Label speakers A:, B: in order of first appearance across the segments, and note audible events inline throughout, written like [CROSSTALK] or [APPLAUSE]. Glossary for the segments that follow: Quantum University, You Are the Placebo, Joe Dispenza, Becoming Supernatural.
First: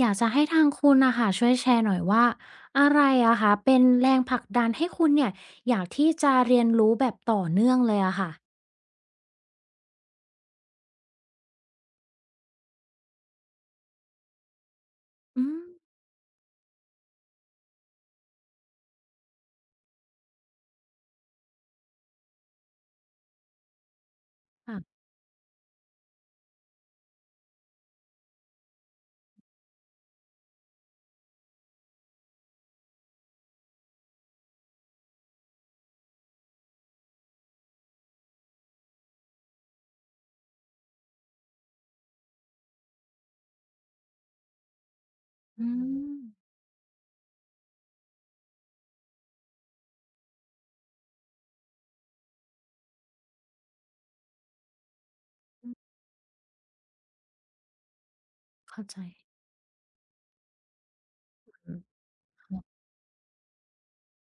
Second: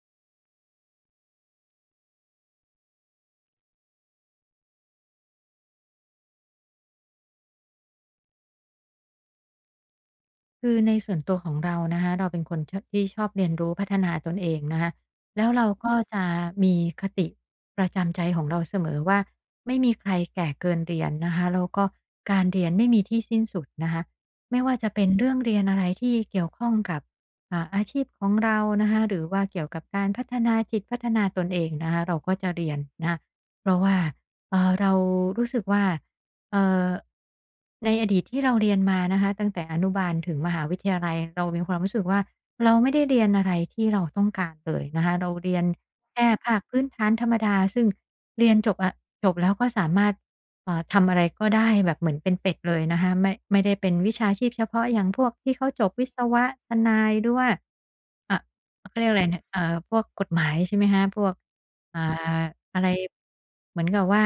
A: อยากจะให้ทางคุณนะค่ะช่วยแชร์หน่อยว่าอะไรอะคะเป็นแรงผลักดันให้คุณเนี่ยอยากที่จะเรียนรู้แบบต่อเนื่องเลยอะค่ะ
B: คือในส่วนตัวของเรานะคะเราเป็นคนชอบที่ชอบเรียนรู้พัฒนาตนเองนะคะแล้
A: อื
B: ว
A: ม
B: เราก็จะมีคติประจำใจของเราเสมอว่าไม่มีใครแก่เกินเรียนนะคะแล้วก็การเรียนไม่มีที่สิ้นสุดนะคะไม่ว่าจะ
A: ค่ะ
B: เป็นเรื่องเรียนอะไรที่เกี่ยวข้องกับอาชีพของเรานะคะหรือว่าเกี่ยวกับการพัฒนาจิตพัฒนาตนเองนะคะเราก็จะเรียนนะคะเพราะว่าเรารู้สึกว่า เอ่อในอดีตที่เราเรียนมานะคะตั้งแต่อนุบาลถึงมหาวิทยาลัยเรามีความรู้สึกว่าเราไม่ได้เรียนอะไรที่เราต้องการเลยนะคะเราเรียน
A: อื
B: แค่
A: ม
B: ภาคพื้นฐานธรรมดาซึ่งเรียนจบอะจบแล้วก็สามารถทำอะไรก็ได้แบบเหมือนเป็นเป็ดเลยนะคะไม่ได้เป็นวิชาชีพเฉพาะอย่างพวกที่เขา
A: อื
B: จบ
A: ม
B: วิศวะทนายหรือว่าอะ
A: เข้าใจ
B: เขาเรียกอะไรนะพวกกฎหมายใช่ไหมคะพวก
A: อืม
B: อ่า
A: ค่ะ
B: อะไรเหมือนกับว่า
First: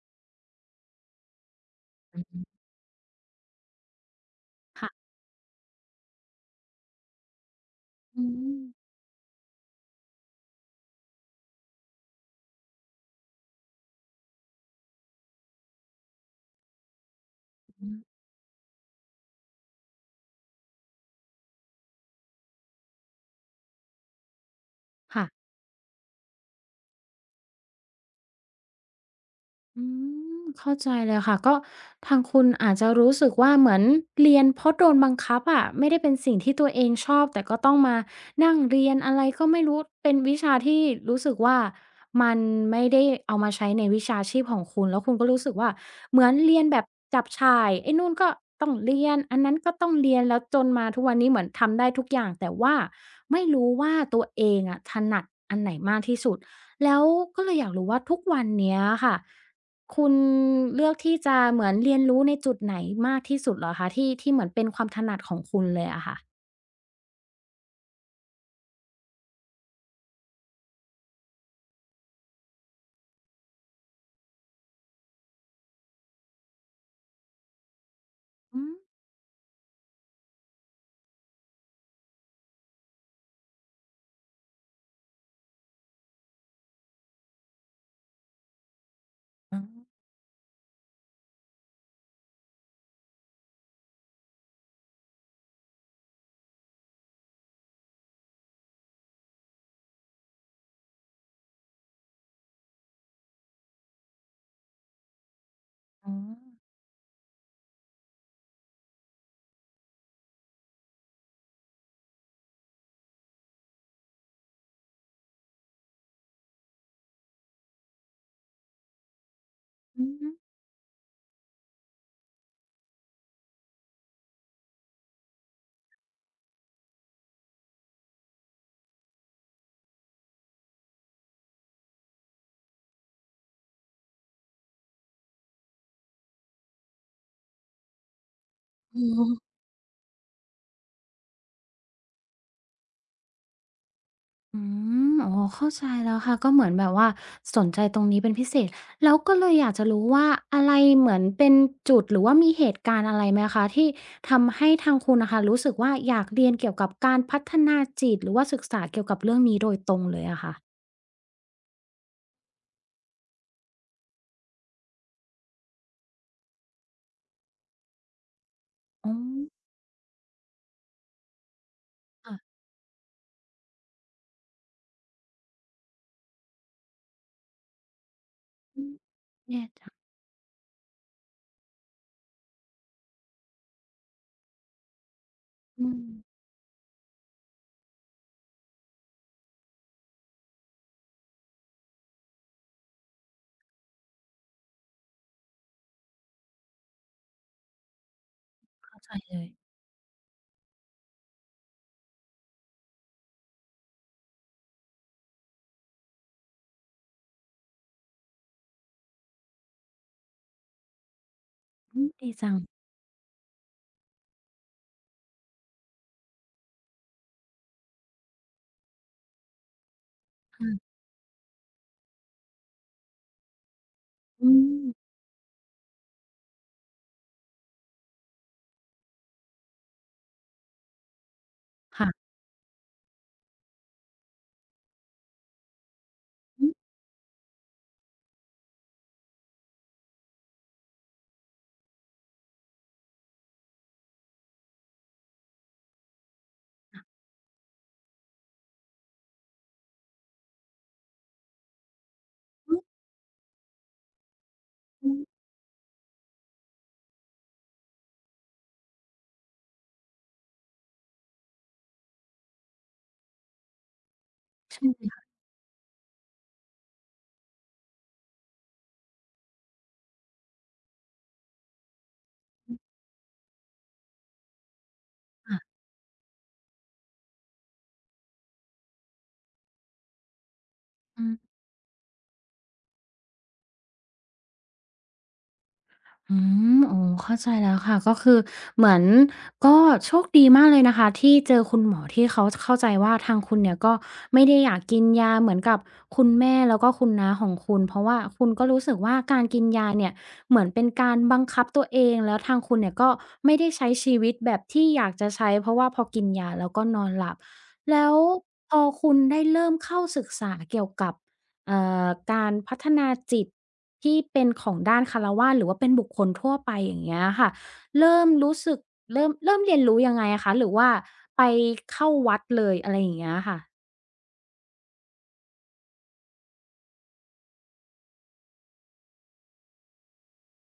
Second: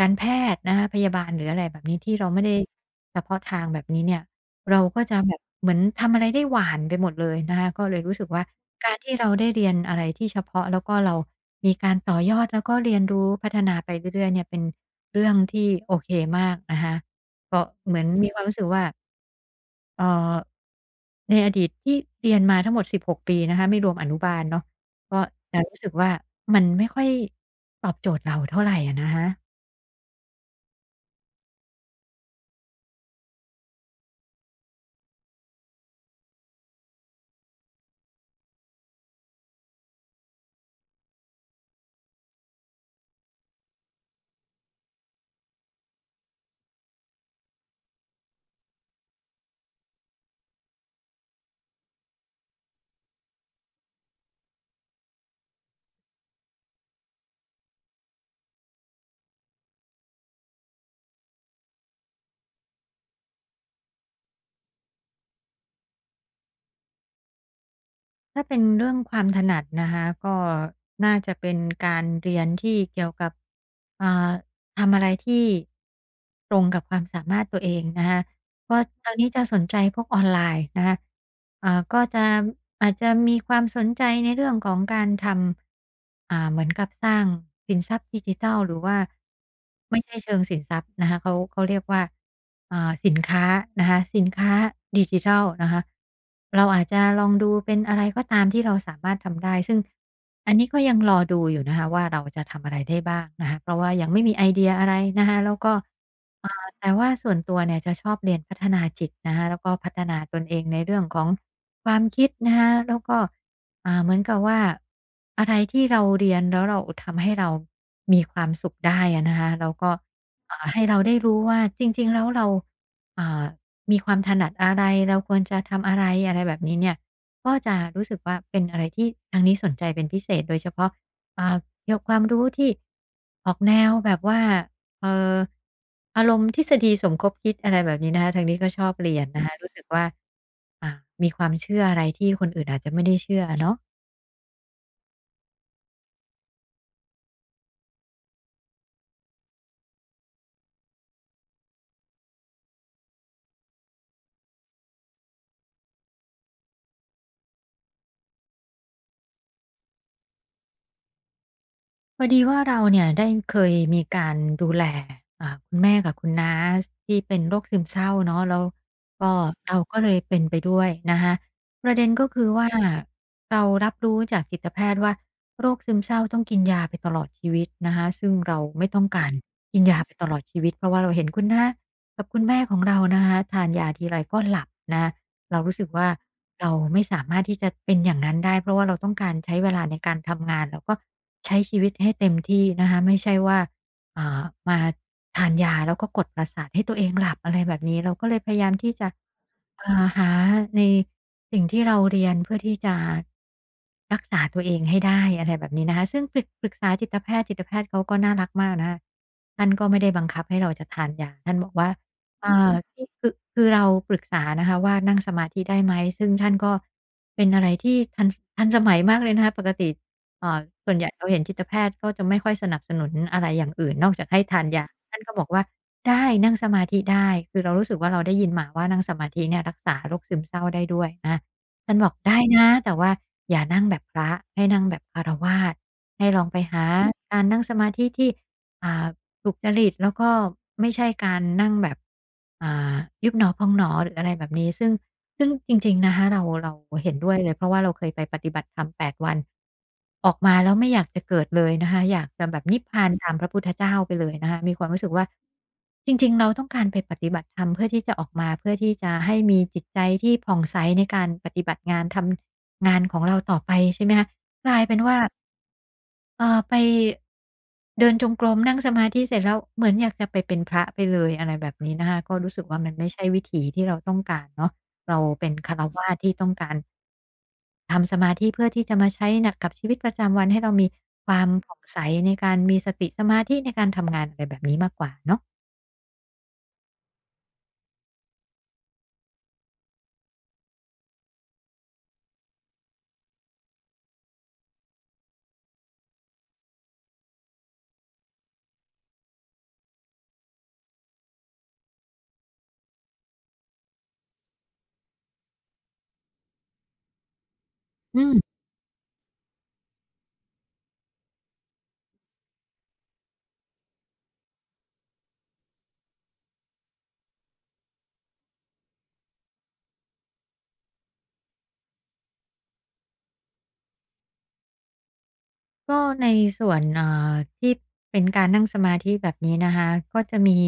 B: การแพทย์นะคะพยาบาลหรืออะไรแบบนี้ที่
A: อื
B: เราไม่ได้
A: ม
B: เฉพาะทางแบบนี้เนี่ยเราก็
A: ค่ะ
B: จะแบบเหมือนทำอะไรได้หวานไปหมดเลยนะคะก็เลยรู้
A: อื
B: สึกว่า
A: ม
B: การที่เราได้เรียนอะไรที่เฉพาะแล้วก็เรามีการต่อยอดแล้วก็เรียนรู้พัฒนาไปเรื่อยๆเนี่ยเป็นเรื่องที่โอเคมากนะคะก็
A: อื
B: เหมือน
A: ม
B: มีความรู้สึกว่า เอ่อในอดีตที่เรียนมาทั้งหมด16ปีนะคะไม่รวมอนุบาลเนาะก็
A: ค่ะ
B: จะรู้สึกว่ามันไม่ค่อยตอบโจทย์เราเท่าไรอะนะคะ
A: อืมเข้าใจเลยค่ะก็ทางคุณอาจจะรู้สึกว่าเหมือนเรียนเพราะโดนบังคับอะไม่ได้เป็นสิ่งที่ตัวเองชอบแต่ก็ต้องมานั่งเรียนอะไรก็ไม่รู้เป็นวิชาที่รู้สึกว่ามันไม่ได้เอามาใช้ในวิชาชีพของคุณแล้วคุณก็รู้สึกว่าเหมือนเรียนแบบจับฉ่ายไอ้นู่นก็ต้องเรียนอันนั้นก็ต้องเรียนแล้วจนมาทุกวันนี้เหมือนทำได้ทุกอย่างแต่ว่าไม่รู้ว่าตัวเองอะถนัดอันไหนมากที่สุดแล้วก็เลยอยากรู้ว่าทุกวันเนี้ยค่ะ คุณเลือกที่จะเหมือนเรียนรู้ในจุดไหนมากที่สุดเหรอคะที่ที่เหมือนเป็นความถนัดของคุณเลยอะค่ะ
B: ถ้าเป็นเรื่องความถนัดนะคะก็น่าจะเป็นการเรียนที่เกี่ยวกับอ่าทำอะไรที่ตรงกับความสามารถตัวเองนะคะ
A: อืม
B: ก็ทางนี้จะสนใจพวกออนไลน์นะคะก็จะอาจจะมีความสนใจในเรื่องของการทำเหมือนกับสร้างสินทรัพย์ดิจิทัลหรือว่าไม่ใช่เชิงสินทรัพย์นะคะเขาเรียกว่าสินค้านะคะสินค้าดิจิทัลนะคะ เราอาจจะลองดูเป็นอะไรก็ตามที่เราสามารถทำได้ซึ่งอันนี้ก็ยังรอดูอยู่นะคะว่าเราจะทำอะไรได้บ้างนะคะเพราะว่ายังไม่มีไอเดียอะไรนะคะแล้วก็
A: อ๋อ
B: อ่าแต่ว่าส่วนตัวเนี่ยจะชอบเรียนพัฒนาจิตนะคะแล้วก็พัฒนาตนเองในเรื่องของความคิดนะคะแล้วก็เหมือนกับว่าอะไรที่เราเรียนแล้วเราทำให้เรามีความสุขได้อะนะคะแล้วก็
A: อือฮึ
B: ให้เราได้รู้ว่าจริงๆแล้วเรา อ่ามีความถนัดอะไรเราควรจะทำอะไรอะไรแบบนี้เนี่ยก็จะรู้สึกว่าเป็นอะไรที่ทางนี้สนใจเป็นพิเศษโดยเฉพาะอ่าเกี่ยวความรู้ที่ออกแนวแบบว่าเอ่ออารมณ์ทฤษฎีสมคบคิดอะไรแบบนี้นะคะทางนี้ก็ชอบ
A: อือ
B: เรียนนะคะรู้สึกว่าอ่ามีความเชื่ออะไรที่คนอื่นอาจจะไม่ได้เชื่ออะเนาะ
A: อืมอ๋อเข้าใจแล้วค่ะก็เหมือนแบบว่าสนใจตรงนี้เป็นพิเศษแล้วก็เลยอยากจะรู้ว่าอะไรเหมือนเป็นจุดหรือว่ามีเหตุการณ์อะไรไหมคะที่ทำให้ทางคุณน่ะค่ะรู้สึกว่าอยากเรียนเกี่ยวกับการพัฒนาจิตหรือว่าศึกษาเกี่ยวกับเรื่องนี้โดยตรงเลยอะค่ะ
B: พอดีว่าเราเนี่ยได้เคยมีการดูแลคุณแม่กับคุณน้าที่เป็นโรคซึมเศร้าเนาะแล้ว
A: อ๋อ
B: ก็เราก็เลยเป็นไปด้วยนะคะประเด็นก็
A: ค่ะ
B: คือว่าเรารับรู้จากจิตแพทย์ว่าโรคซึมเศร้าต้องกินยาไปตลอดชีวิตนะคะซึ่งเรา
A: อื
B: ไม่
A: ม
B: ต้องการ
A: แย่
B: กิน
A: จัง
B: ยาไปตลอดชีวิตเพราะว่าเราเห็นคุณน้ากับคุณแม่ของเรานะคะทานยาทีไรก็หลับนะ เรารู้สึ
A: อื
B: ก
A: ม
B: ว่าเราไม่สามารถที่จะเป็นอย่างนั้นได้เพราะว่าเราต้องการใช้เวลาในการทำงานแล้วก็ใช้ชีวิตให้เต็มที่นะคะไม่ใช่ว่าอ่ามาทานยาแล้วก็กดประสาทให้ตัวเองหลับอะไรแบบนี้เราก็เลยพยายามที่
A: เข้า
B: จะ
A: ใจเลย
B: หาในสิ่งที่เราเรียนเพื่อที่จะรักษาตัวเองให้ได้อะไรแบบนี้นะคะซึ่งปรึกษาจิตแพทย์จิตแพทย์เขาก็น่ารักมากนะคะท่านก็ไม่ได้บังคับให้เราจะทานยาท่านบอกว่า
A: อืมดี
B: อ
A: จัง
B: าที่คือเราปรึกษานะคะว่านั่งสมาธิได้ไหมซึ่งท่านก็เป็นอะไรที่ทันสมัยมากเลยนะคะปกติเอ่อ
A: ค่ะ
B: ส่วนใหญ่เราเห็นจิตแพทย์ก็จะไม่ค่อยสนับสนุนอะไรอย่างอื่นนอกจากให้
A: อื
B: ทาน
A: ม
B: ยาท่านก็บอกว่าได้นั่งสมาธิได้คือเรารู้สึกว่าเราได้ยินมาว่านั่งสมาธิเนี่ยรักษาโรคซึมเศร้าได้ด้วยนะท่านบอก
A: ค่ะ
B: ได้นะแต่ว่าอย่านั่งแบบพระให้นั่งแบบฆราวาสให้ลองไป
A: อื
B: หาการนั่งสมาธิที่อ่า ถูกจริตแล้วก็ไม่ใช่การนั่งแบบอ่ายุบหนอพองหนอหรืออะไรแบบนี้ซึ่งจริงๆนะคะเราเห็นด้วยเลยเพราะว่าเราเคยไปปฏิบัติธรรมแปดวันออกมาแล้วไม่อยากจะเกิดเลยนะคะอยากจะแบบนิพ
A: ม
B: พานตามพระพุทธเจ้าไปเลยนะคะมีความรู้สึ
A: ๆ
B: กว่าจริงๆเราต้องการไปปฏิบัติธรรมเพื่อที่จะออกมาเพื่อที่จะให้มีจิตใจที่ผ่องใสในการปฏิบัติงานทำงานของเราต่อไปใช่ไหมคะก
A: ๆ
B: ลาย
A: ใช่
B: เป็น
A: เล
B: ว่า
A: ย
B: ไปเดินจงกรมนั่งสมาธิเสร็จแล้วเหมือนอยากจะไปเป็นพระไปเลยอะไรแบบนี้นะคะก็รู้สึกว่ามันไม่ใช่วิถีที่เราต้องการเนาะเราเป็น
A: ค่ะ
B: ฆราวาสที่ต้องการทำสมาธิเพื่อที่จะมาใช้หนักกับชีวิตประจำวันให้เรามี
A: อื
B: ความผ่องใสในการมีสติสมาธิในการทำงานอะไรแบบนี้มากกว่าเนาะ
A: อืมโอ้เข้าใจแล้วค่ะ ก็คือเหมือนก็โชคดีมากเลยนะคะที่เจอคุณหมอที่เขาเข้าใจว่าทางคุณเนี่ยก็ไม่ได้อยากกินยาเหมือนกับคุณแม่แล้วก็คุณน้าของคุณเพราะว่าคุณก็รู้สึกว่าการกินยาเนี่ยเหมือนเป็นการบังคับตัวเองแล้วทางคุณเนี่ยก็ไม่ได้ใช้ชีวิตแบบที่อยากจะใช้เพราะว่าพอกินยาแล้วก็นอนหลับแล้ว
B: อืม
A: พอคุณได้เริ่มเข้าศึกษาเกี่ยวกับ เอ่การพัฒนาจิตที่เป็นของด้านฆราวาสหรือว่าเป็นบุคคลทั่วไปอย่างเงี้ยค่ะเริ่มรู้สึกเริ่มเรียนรู้ยังไงอะคะหรือว่าไปเข้าวัดเลยอะไรอย่างเงี้ยค่ะ
B: ก็ในส่วนที่เป็นการนั่งสมาธิแบบนี้นะคะก็จะมี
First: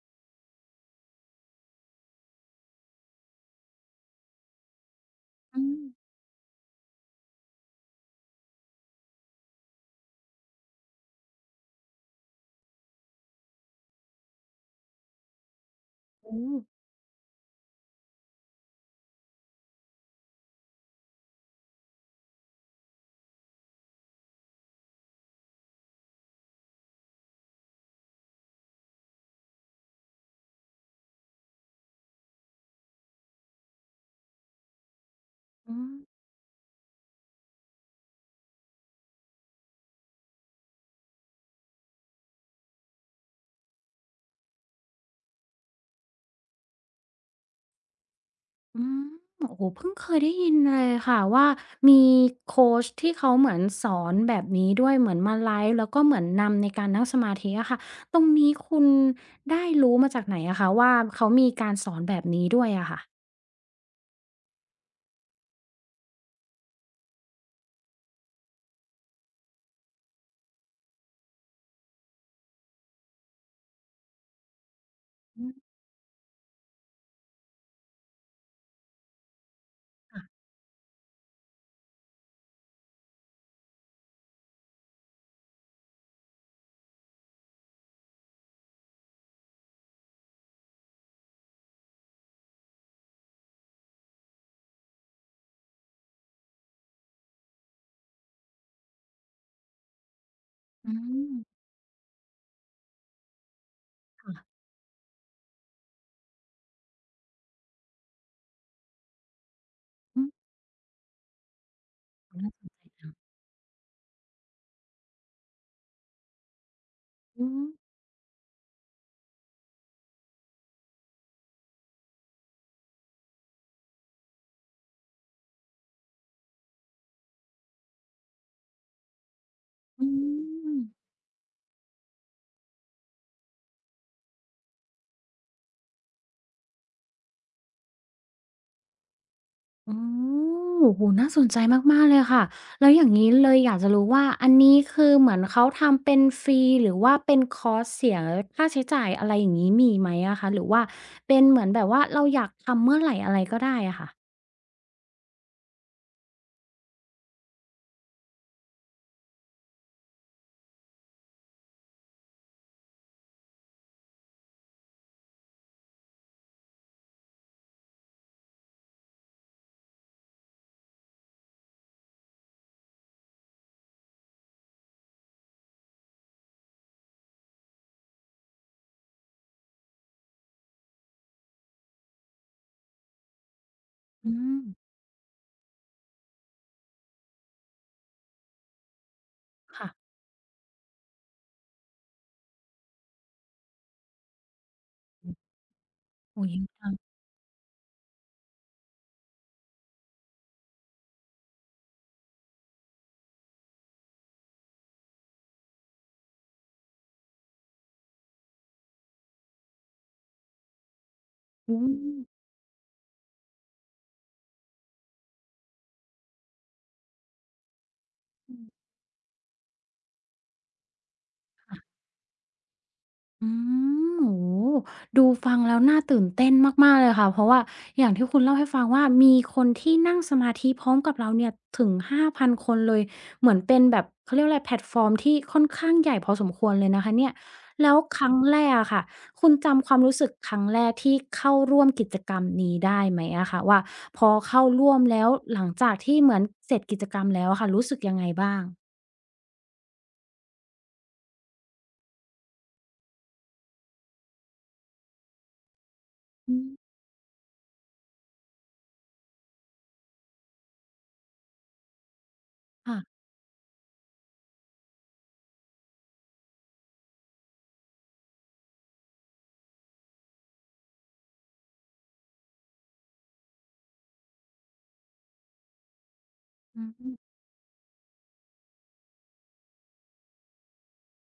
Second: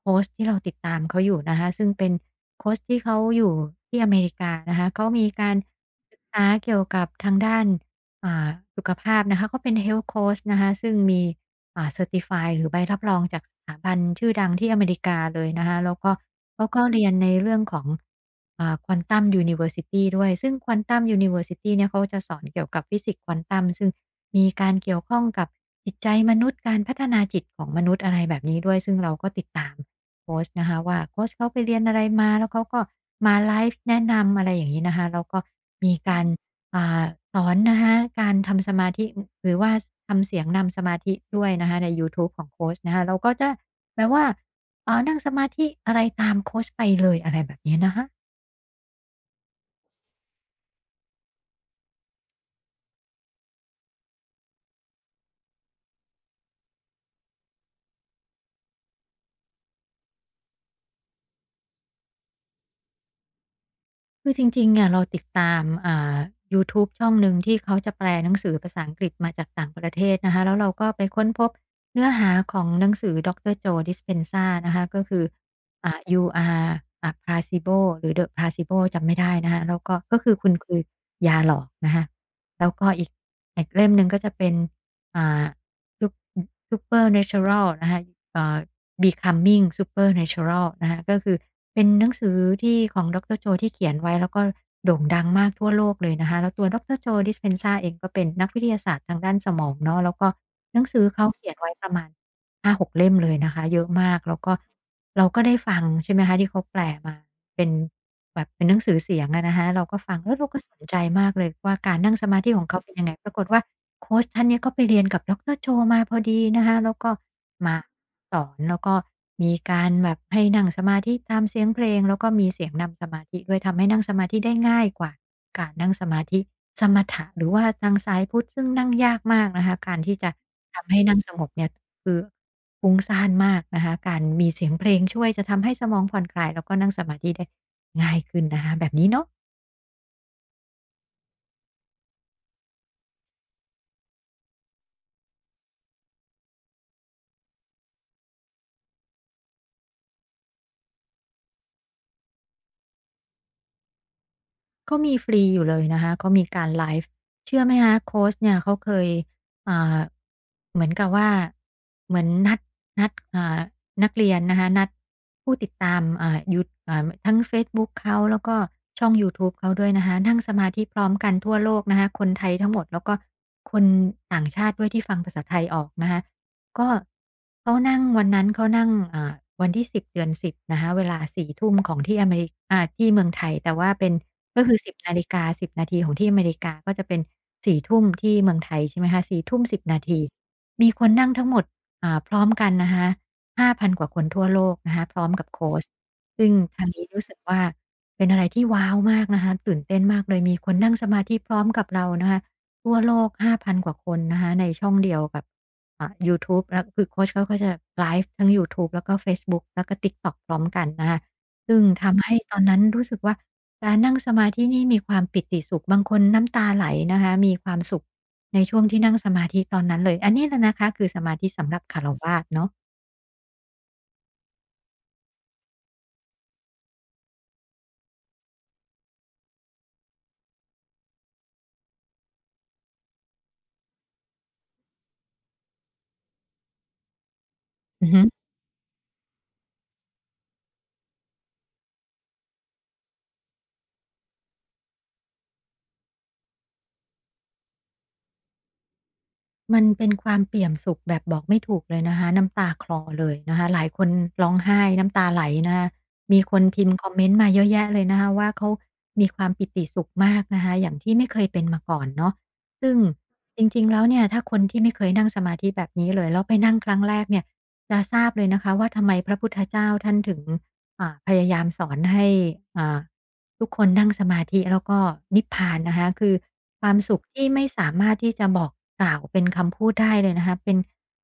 B: โคชที่เราติดตามเขาอยู่นะคะซึ่งเป็นโคชที่เขาอยู่ที่อเมริกานะคะเขามีการ
A: อืม
B: ศึกษาเกี่ยวกับทางด้าน อ่าสุขภาพนะคะเขาเป็น Health Coach นะคะซึ่งมีเซอร์ติฟายหรือใบรับรองจากสถาบันชื่อดังที่อเมริกาเลยนะคะแล้วก็
A: โอ้
B: เขาก็เรียนในเรื่องของQuantum University ด้วยซึ่ง Quantum University เนี่ยเขาจะสอนเกี่ยวกับฟิสิกส์ควอนตัมซึ่งมีการเกี่ยวข้องกับจิตใจมนุษย์การพัฒนาจิตของมนุษย์อะไรแบบนี้ด้วยซึ่งเราก็ติดตามโคชนะคะว่าโคชเขาไปเรียนอะไรมาแล้วเขาก็มาไลฟ์แนะนำอะไรอย่างนี้นะคะแล้วก็
A: อื
B: มี
A: ม
B: การ อ่าสอนนะคะการทำสมาธิหรือว่าทำเสียงนำสมาธิด้วยนะคะในยูทูบของโคชนะคะเราก็จะแบบว่านั่งสมาธิอะไรตามโคชไปเลยอะไรแบบนี้นะคะ
A: อืมโอ้โฮเพิ่งเคยได้ยินเลยค่ะว่ามีโคชที่เขาเหมือนสอนแบบนี้ด้วยเหมือนมาไลฟ์แล้วก็เหมือนนำในการนั่งสมาธิอะค่ะตรงนี้คุณได้รู้มาจากไหนอะคะว่าเขามีการสอนแบบนี้ด้วยอะค่ะ
B: คือจริงๆเนี่ยเราติดตามยูทูบช่องหนึ่งที่เขาจะแปลหนังสือภาษาอังกฤษมาจากต่างประเทศนะคะแล้วเราก็ไปค้นพบเนื้อหาของหนังสือดร Joe Dispenza นะคะก็คือ
A: อืม
B: "You Are Placebo" หรือ "The Placebo" จำไม่ได้นะคะแล้วก็ก็คือคุณคือยาหลอกนะคะแล้วก็อีกเล่มหนึ่งก็จะเป็นอ่า Sup Supernatural นะคะเอ่อ Becoming Supernatural นะคะก็คือเป็นหนังสือที่ของดรโจที่เขียนไว้แล้วก็โด่งดังมากทั่วโลกเลยนะคะแล้วตัวดรโ o Dispenza เองก็เป็นนักวิทยาศาสตร์ทางด้านสมองเนาะแล้วก็หนัง
A: อื
B: สือเขาเขียน
A: ม
B: ไว้ประมาณ5-6เล่มเลยนะคะเยอะมากแล้วก็
A: ค่ะ
B: เราก็ได้ฟังใช่ไหมคะที่เขาแปลมาเป็นแบบเป็นหนังสือเสียงอะนะคะเราก็ฟัง
A: อื
B: เอ
A: ม
B: อเราก็สนใจมากเลยว่าการนั่งสมาธิขอ
A: อ
B: งเขาเป็นยังไงปรากฏว่า โคชท่านเนี่ยก็ไปเรียนกับดรโจมาพอดีนะคะแล้วก็
A: ืม
B: มาสอนแล้วก็มีการแบบให้นั่งสมาธิตามเสียงเพลงแล้วก็มีเสียงนำสมาธิด้วยทำให้นั่งสมาธิได้ง่ายกว่าการนั่งสมาธิสมถะหรือว่าทางสายพุทธซึ่งนั่งยากมากนะคะการ
A: อื
B: ที่จะ
A: ม
B: ทำให้นั่งสงบเนี่ยคือฟุ้งซ่านมากนะคะการมีเสียงเพลงช่วยจะทำให้สมองผ่อนคลายแล้วก็นั่งสมาธิได้ง่ายขึ้นนะคะแบบนี้เนาะ
A: อ๋อโอ้โฮน่าสนใจมากๆเลยค่ะแล้วอย่างงี้เลยอยากจะรู้ว่าอันนี้คือเหมือนเขาทำเป็นฟรีหรือว่าเป็นคอร์สเสียค่าใช้จ่ายอะไรอย่างงี้มีไหมอะคะหรือว่าเป็นเหมือนแบบว่าเราอยากทำเมื่อไหร่อะไรก็ได้อะค่ะ
B: ก็มีฟรีอยู่เลยนะคะก็มีการไลฟ์เชื่อไหมคะ โค้ชเนี่ยเขาเคยอ่าเหมือนกับว่า เหมือนนัดนักเรียนนะคะ นัดผู้ติดตามทั้งเฟซบุ๊กเขา แล้วก็ช่องยูทูบเขาด้วยนะคะนั่งสมาธิพร้อมกันทั่วโลกนะคะ คนไทยทั้งหมดแล้วก็คนต่างชาติด้วยที่ฟังภาษาไทยออกนะคะ ก็เขานั่งวันนั้นเขานั่งวันที่10เดือน10นะคะเวลาสี่ทุ่มของที่อเมริกที่เมืองไทยแต่ว่าเป็น
A: อื
B: ก็
A: ม
B: คือ10นาฬิกาสิบนาทีของที่อเมริกาก็จะเป็น4ทุ่มที่เมืองไทยใช่ไหมคะสี่ทุ่มสิบ
A: ค่ะ
B: นาทีมีคนนั่งทั้งหมดพร้อมกันนะคะห้าพันกว่าคนทั่วโลกนะคะพร้อมกั
A: อ
B: บโคช
A: โอ้
B: ซึ่ง
A: ดี
B: ทา
A: จั
B: ง
A: ง
B: นี้รู้สึกว่าเป็นอะไรที่ว้าวมากนะคะตื่นเต้นมากเลยมีคนนั่งสมาธิพร้อมกับเรานะคะทั่วโลก5,000กว่าคนนะคะในช่องเดียวกับ ยูทูบแล้วคือโคชเขาก็จะไลฟ์ทั้งยูทูบแล้วก็เฟซบุ๊กแล้วก็ TikTok พร้อมกันนะคะ
A: อื
B: ซึ่งทำให้
A: ม
B: ตอนนั้นรู้สึกว่าการนั่งสมาธินี่มีความปิติสุขบางคนน้ำตาไหลนะคะมีความสุข
A: อื
B: ในช่วง
A: ม
B: ที่นั่งสมาธิตอนนั้นเลยอันนี้แหละนะคะคือสมาธิสำหรับฆ
A: ค่ะ
B: ราวาสเนาะ
A: อืมโอ้โฮดูฟังแล้วน่าตื่นเต้นมากๆเลยค่ะเพราะว่าอย่างที่คุณเล่าให้ฟังว่ามีคนที่นั่งสมาธิพร้อมกับเราเนี่ยถึง5,000คนเลยเหมือนเป็นแบบเขาเรียกว่าอะไรแพลตฟอร์มที่ค่อนข้างใหญ่พอสมควรเลยนะคะเนี่ยแล้ว
B: อือ
A: ค
B: ฮึ
A: รั้งแรกอะค่ะคุณจำความรู้สึกครั้งแรกที่เข้าร่วมกิจกรรมนี้ได้ไหมอะคะว่าพอเข้าร่วมแล้วหลังจากที่เหมือนเสร็จกิจกรรมแล้วอะค่ะรู้สึกยังไงบ้าง
B: มันเป็นความเปี่ยมสุขแบบบอกไม่ถูกเลยนะคะน้ำตาคลอเลยนะคะหลายคนร้องไห้น้ำตาไหลนะคะมีค
A: อื
B: นพิม
A: ม
B: พ์คอมเมนต์มาเยอะแยะเลยนะคะว่าเขามีความปิติสุขมากนะคะอย่างที่ไม่เคยเป็นมาก่อนเนาะซึ่ง
A: ค่ะ
B: จริงๆแล้วเนี่ยถ้าคนที่ไม่เคยนั่งสมาธิแบบนี้เลยแล้วไปนั่งครั้งแรกเนี่ยจะทราบเลยนะคะว่าทำไมพระพุทธเจ้าท่านถึงพยายามสอนให้อ่าทุกคนนั่งสมาธิแล้วก็นิพพานนะคะคือ
A: อื
B: ค
A: ม
B: วาม
A: อ
B: สุขที่ไม่สามารถที่จะบอกกล่าวเป็นคำพูดได้เลยนะคะเป็น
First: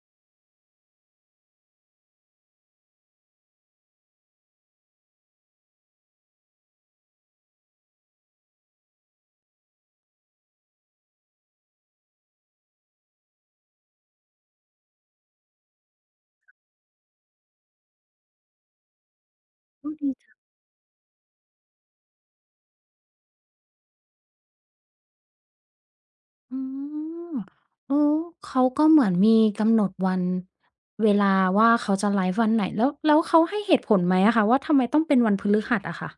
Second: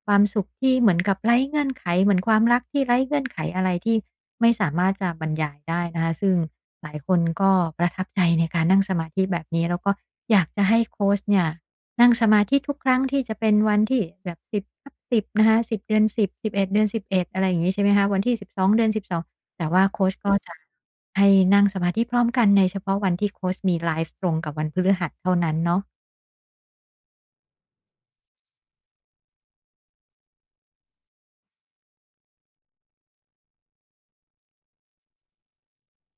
B: ความสุขที่เหมือนกับไร้เงื่อนไขเหมือนความรักที่ไร้เงื่อนไขอะไรที่ไม่สามารถจะบรรยายได้นะคะซึ่งหลายคนก็ประทับใจในการนั่งสมาธิแบบนี้แล้วก็อยากจะให้โคชเนี่ยนั่งสมาธิทุกครั้งที่จะเป็นวันที่แบบสิบทับสิบนะคะสิบเดือนสิบสิบเอ็ดเดือนสิบเอดอะไรอย่างนี้ใช่ไหมคะวันที่สิบสองเดือนสิบสอง แต่ว่า
A: ืม
B: โคชก็จะให้นั่งสมาธิพร้อมกันในเฉพาะวันที่โคชมีไลฟ์ตรงกับวันพฤหัสเท่านั้นเนาะ
A: อืมเอ้เขาก็เหมือนมีกำหนดวันเวลาว่าเขาจะไลฟ์วันไหนแล้วแล้วเขาให้เหตุผลไหมอะคะว่าทำไมต้องเป็นวันพฤหัสอะค่ะ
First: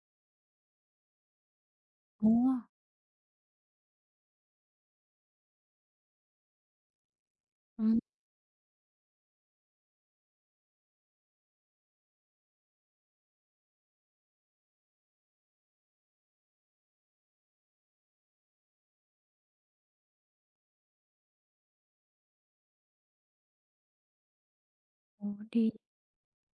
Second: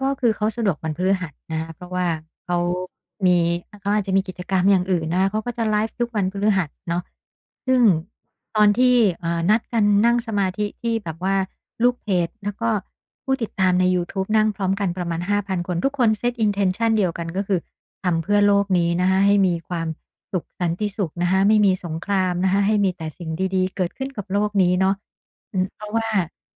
B: ก็คือเขาสะดวกวันพฤหัสนะคะเพราะว่า
A: อ๋อ
B: เขาอมีเขาอาจจะมีกิจกรรมอย่างอื่นนะคะเขาก็จะไลฟ์ทุกวันพฤหัสเนาะซึ่ง
A: อืม
B: ตอนที่นัดกันนั่งสมาธิที่แบบว่าลูกเพจแล้วก็ผู้ติดตามในยูทูบนั่งพร้อมกันประมาณ5,000คนทุกคนเซต intention เดียวกันก็คือทำเพื่อโลกนี้นะคะให้มีความสุขสันติสุขนะคะไม่มีสงครามนะคะให้มีแต่สิ่งดีๆเกิดขึ้นกับโลกนี้เนาะ
A: อ๋อ
B: อื
A: ดี
B: มเพราะว่า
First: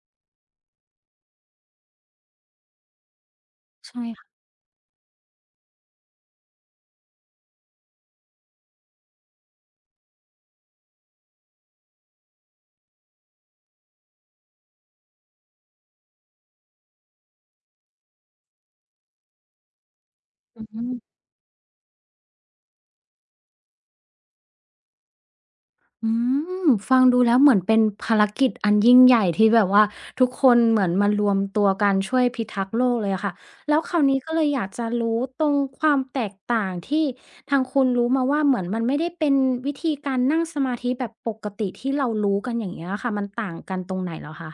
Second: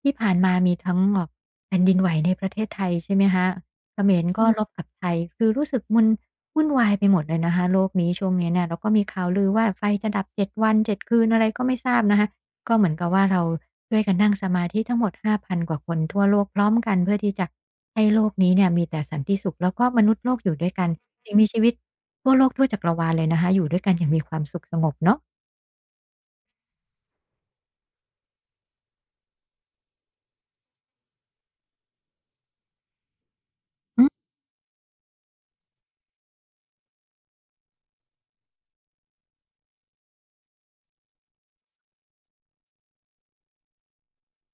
B: ที่ผ่านมามีทั้งแผ่นดินไหวในประเทศไทยใช่ไหมคะเข
A: ใช่
B: มร
A: ค่ะ
B: ก็ลรบกับไทยคือรู้สึกมันวุ่นวายไปหมดเลยนะคะโลกนี้ช่วงนี้เนี่ยแล้วก็มีข่าวลือว่าไฟจะดับ7วัน7คืนอะไรก็ไม่ทราบนะคะก็เหมือนกับว่าเราช่วยกันนั่งสมาธิทั้งหมด5พันกว่าคนทั่วโลกพร้อมกันเพื่อที่จะให้โลกนี้เนี่ยมีแต่สันติสุขแล้วก็มนุษย์โลกอยู่
A: อื
B: ด้วยกัน
A: ม
B: สิ่งมีชีวิตทั่วโลกทั่วจักรวาลเลยนะคะอยู่ด้วยกันอย่างมีความสุขสงบเนาะ
A: อืมฟังดูแล้วเหมือนเป็นภารกิจอันยิ่งใหญ่ที่แบบว่าทุกคนเหมือนมารวมตัวกันช่วยพิทักษ์โลกเลยอะค่ะแล้วคราวนี้ก็เลยอยากจะรู้ตรงความแตกต่างที่ทางคุณรู้มาว่าเหมือนมันไม่ได้เป็นวิธีการนั่งสมาธิแบบปกติที่เรารู้กันอย่างเงี้ยค่ะมันต่างกันตรงไหนเหรอคะ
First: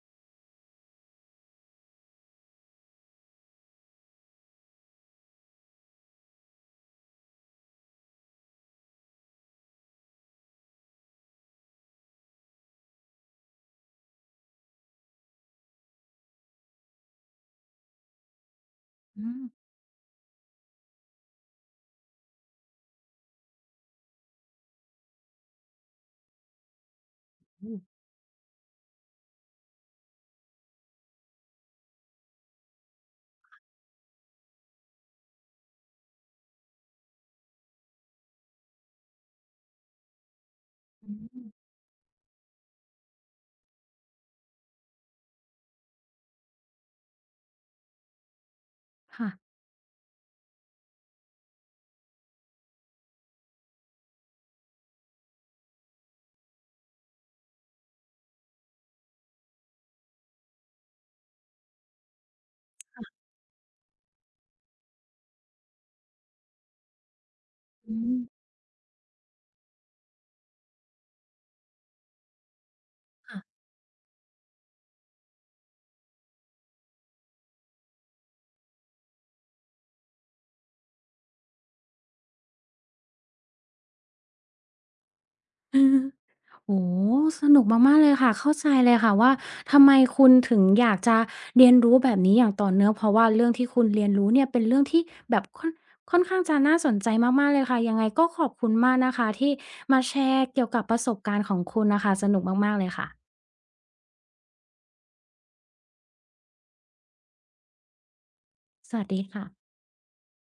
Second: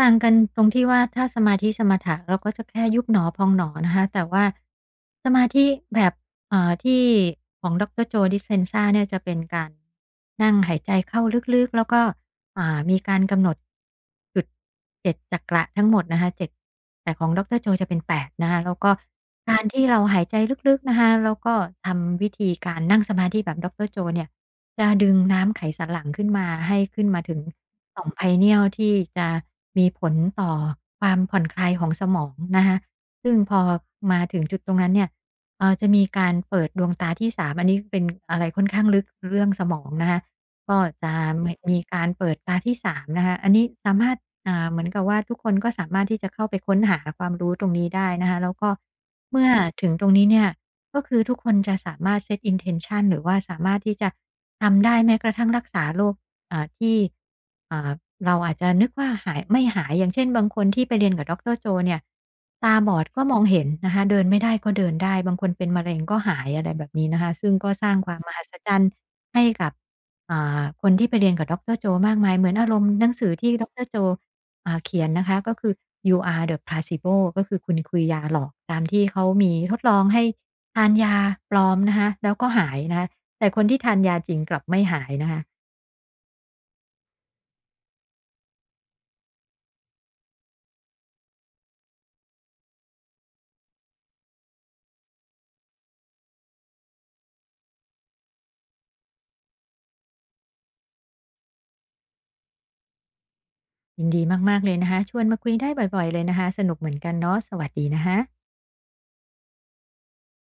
B: ต่างกันตรงที่ว่าถ้าสมาธิสมถะเราก็จะแค่ยุบหนอพองหนอนะคะแต่ว่าสมาธิแบบที่ของดอกเตอร Joe Dispenza เนี่ยจะเป็นการนั่งหายใจเข้าลึกๆแล้วก็มีการกำหนดจุด7จดจักระทั้งหมดนะคะ7แต่ของดอกเตอร Joe จะเป็น8นะคะแล้วก็
A: อืม
B: การที่เราหายใจลึกๆนะคะแล้วก็ทำวิธีการนั่งสมาธิแบบดรโจเนี่ยจะดึงน้ำไขสันหลั่งขึ้นมาให้ขึ้นมาถึง
A: อืม
B: 2 pineal ที่จะมีผลต่อความผ่อนคลายของสมองนะคะซึ่งพอมาถึงจุดตรงนั้นเนี่ยจะมีการเปิดดวงตาที่สามอันนี้เป็นอะไรค่อนข้างลึกเรื่องสมองนะคะก็
A: อื
B: จะม
A: ม
B: มีการเปิดตาที่สามนะคะอันนี้สามารถ เหมือนกับว่าทุกคนก็สามารถที่จะเข้าไปค้นหาความรู้ตรงนี้ได้นะคะแล้วก็
A: ค่ะ
B: เมื่อถึงตรงนี้เนี่ยก็คือทุกคนจะสามารถ set intention หรือว่าสามารถที่จะทำได้แม้กระทั่งรักษาโรคอ่าที่อ่าเราอาจจะนึกว่าหายไม่หายอย่างเช่นบางคนที่ไปเรียนกับดรโจเนี่ยตาบอดก็มองเห็นนะคะเดินไม่ได้ก็เดินได้บางคนเป็นมะเร็งก็หายอะไรแบบนี้นะคะซึ่งก็สร้า
A: อื
B: งควา
A: ม
B: มมหัศจรรย์ให้กับคนที่ไปเรียนกับดรโจมากมายเหมือนอารมณ์หนังสือ
A: ค่ะ
B: ที่ดรโจ เขียนนะคะก็คือ "You are the placebo" ก็คือคุณคือยาหลอกตามที่เขามีทดลองให้ทานยาปลอมนะคะแล้วก็หายนะคะแต่คนที่ทานยาจริงกลับไม่หายนะคะ
A: [LAUGHS] โอ้โฮสนุกมากๆเลยค่ะเข้าใจเลยค่ะว่าทำไมคุณถึงอยากจะเรียนรู้แบบนี้อย่างต่อเนื่องเพราะว่าเรื่องที่คุณเรียนรู้เนี่ยเป็นเรื่องที่แบบค่อนข้างจะน่าสนใจมากๆเลยค่ะยังไงก็ขอบคุณมากนะคะที่มาแชร์เกี่ยวกับประสบการณ์ของคุณน่ะค่ะสนุกมากๆเลยค่ะ
B: ยินดีมากๆเลยนะคะชวนมาคุยได้บ่อยๆเลยนะคะสนุกเหมือนกันเนาะสวัสดีนะคะ
A: สวัสดีค่ะ